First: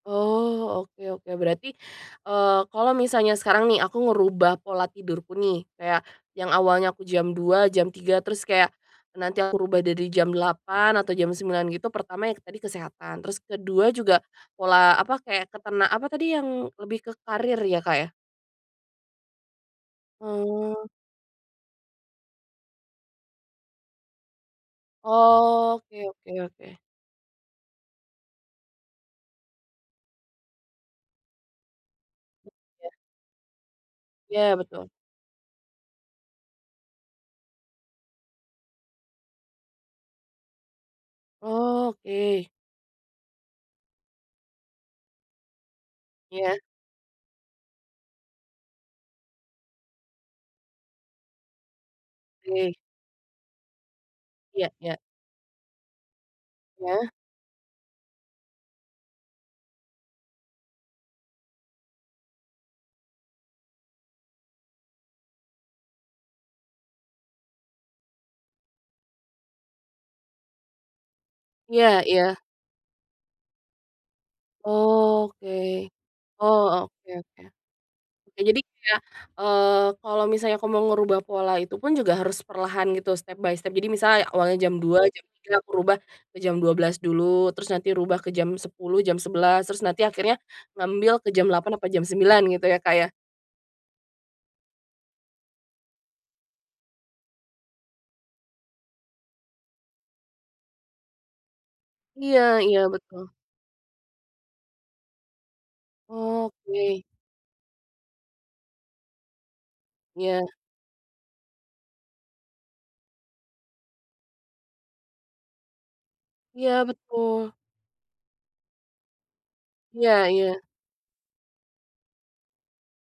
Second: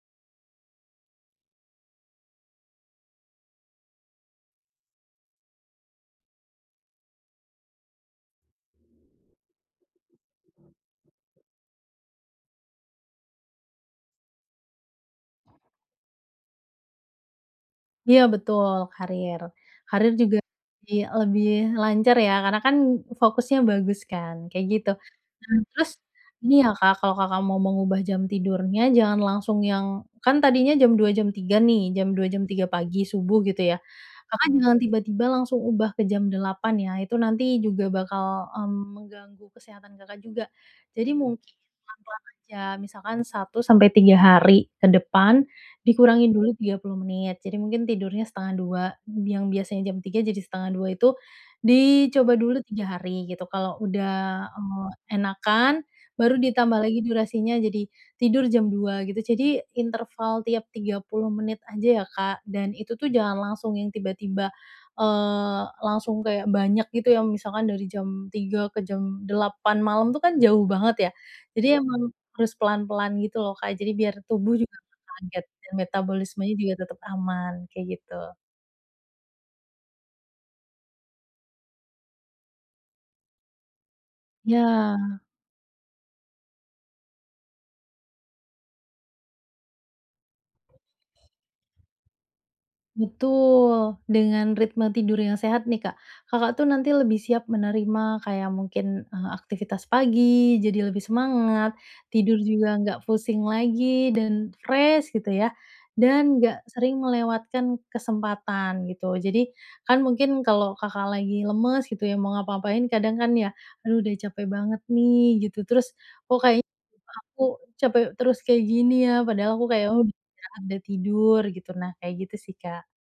Oh, oke oke, berarti, eee, kalau misalnya sekarang nih, aku ngerubah pola tidurku nih, kayak yang awalnya aku jam 02:00, jam 03:00, terus kayak nanti aku rubah dari jam 08:00 atau jam 09:00, gitu, pertama yang tadi kesehatan, terus ke-2 juga pola, apa, kayak ketena apa, tadi yang lebih ke karir, ya, Kak, ya? Iya, betul, karir. Karir juga Oh. lebih lebih lancar ya, karena kan fokusnya bagus kan, kayak gitu. Mmm, Oh, terus oke oke ini ya, oke. Kak, kalau Kakak mau mengubah jam tidurnya, jangan langsung yang kan tadinya jam 02:00, jam 03:00 nih, jam 02:00, jam 03:00 Ya. pagi subuh, gitu ya, Kakak Iya, jangan betul. tiba-tiba langsung ubah ke jam 08:00 ya, itu nanti juga bakal, mmm, mengganggu kesehatan Kakak juga. Jadi mungkin Oh, pelan-pelan oke. aja, misalkan 1-3 hari ke depan, dikurangi dulu Iya. 30 menit, jadi mungkin tidurnya 01:30, yang biasanya jam 03:00, jadi 01:30 itu dicoba dulu Oke. 3 hari gitu, kalau udah, Ya eee, ya. enakan, baru ditambah lagi Iya. durasinya jadi tidur jam 02:00 gitu. Jadi interval tiap 30 menit aja ya, Kak, dan itu tuh jangan langsung yang tiba-tiba, eee, langsung kayak banyak, gitu, yang misalkan dari jam 03:00 ke jam 08:00 malam, itu kan jauh banget ya, jadi Iya emang iya. harus pelan-pelan, gitu loh, Kak, jadi biar tubuh juga nggak Oh, kaget oke. dan metabolismenya Oh, juga tetep oke oke. aman, kayak gitu. Nah, jadi kayak, eee, kalau misalnya aku mau ngerubah pola itu pun juga harus perlahan, gitu, step by step, jadi misalnya awalnya Iya. jam 02:00, jam 03:00 aku rubah ke jam 12:00 dulu, terus nanti rubah ke jam 10:00, jam 11:00 terus nanti akhirnya ngambil ke jam 08:00 atau jam 09:00 gitu ya, Kak, ya? Betul. Dengan ritme tidur yang sehat nih, Kak, Kakak tuh nanti lebih siap menerima kayak mungkin, eee, aktivitas pagi jadi lebih semangat, tidur Iya juga iya, nggak betul. pusing lagi dan fresh, gitu ya, dan nggak sering Oke. melewatkan kesempatan, gitu. Jadi, kan mungkin Iya. kalau Kakak lagi lemes, gitu ya, mau ngapa-ngapain kadang kan ya, "Aduh, udah capek banget nih," gitu. Terus, "Kok, kayaknya Iya, aku betul. capek terus kayak gini ya, padahal aku kayak oh udah Iya istirahat iya. udah ada tidur," gitu. Nah, kayak gitu sih, Kak.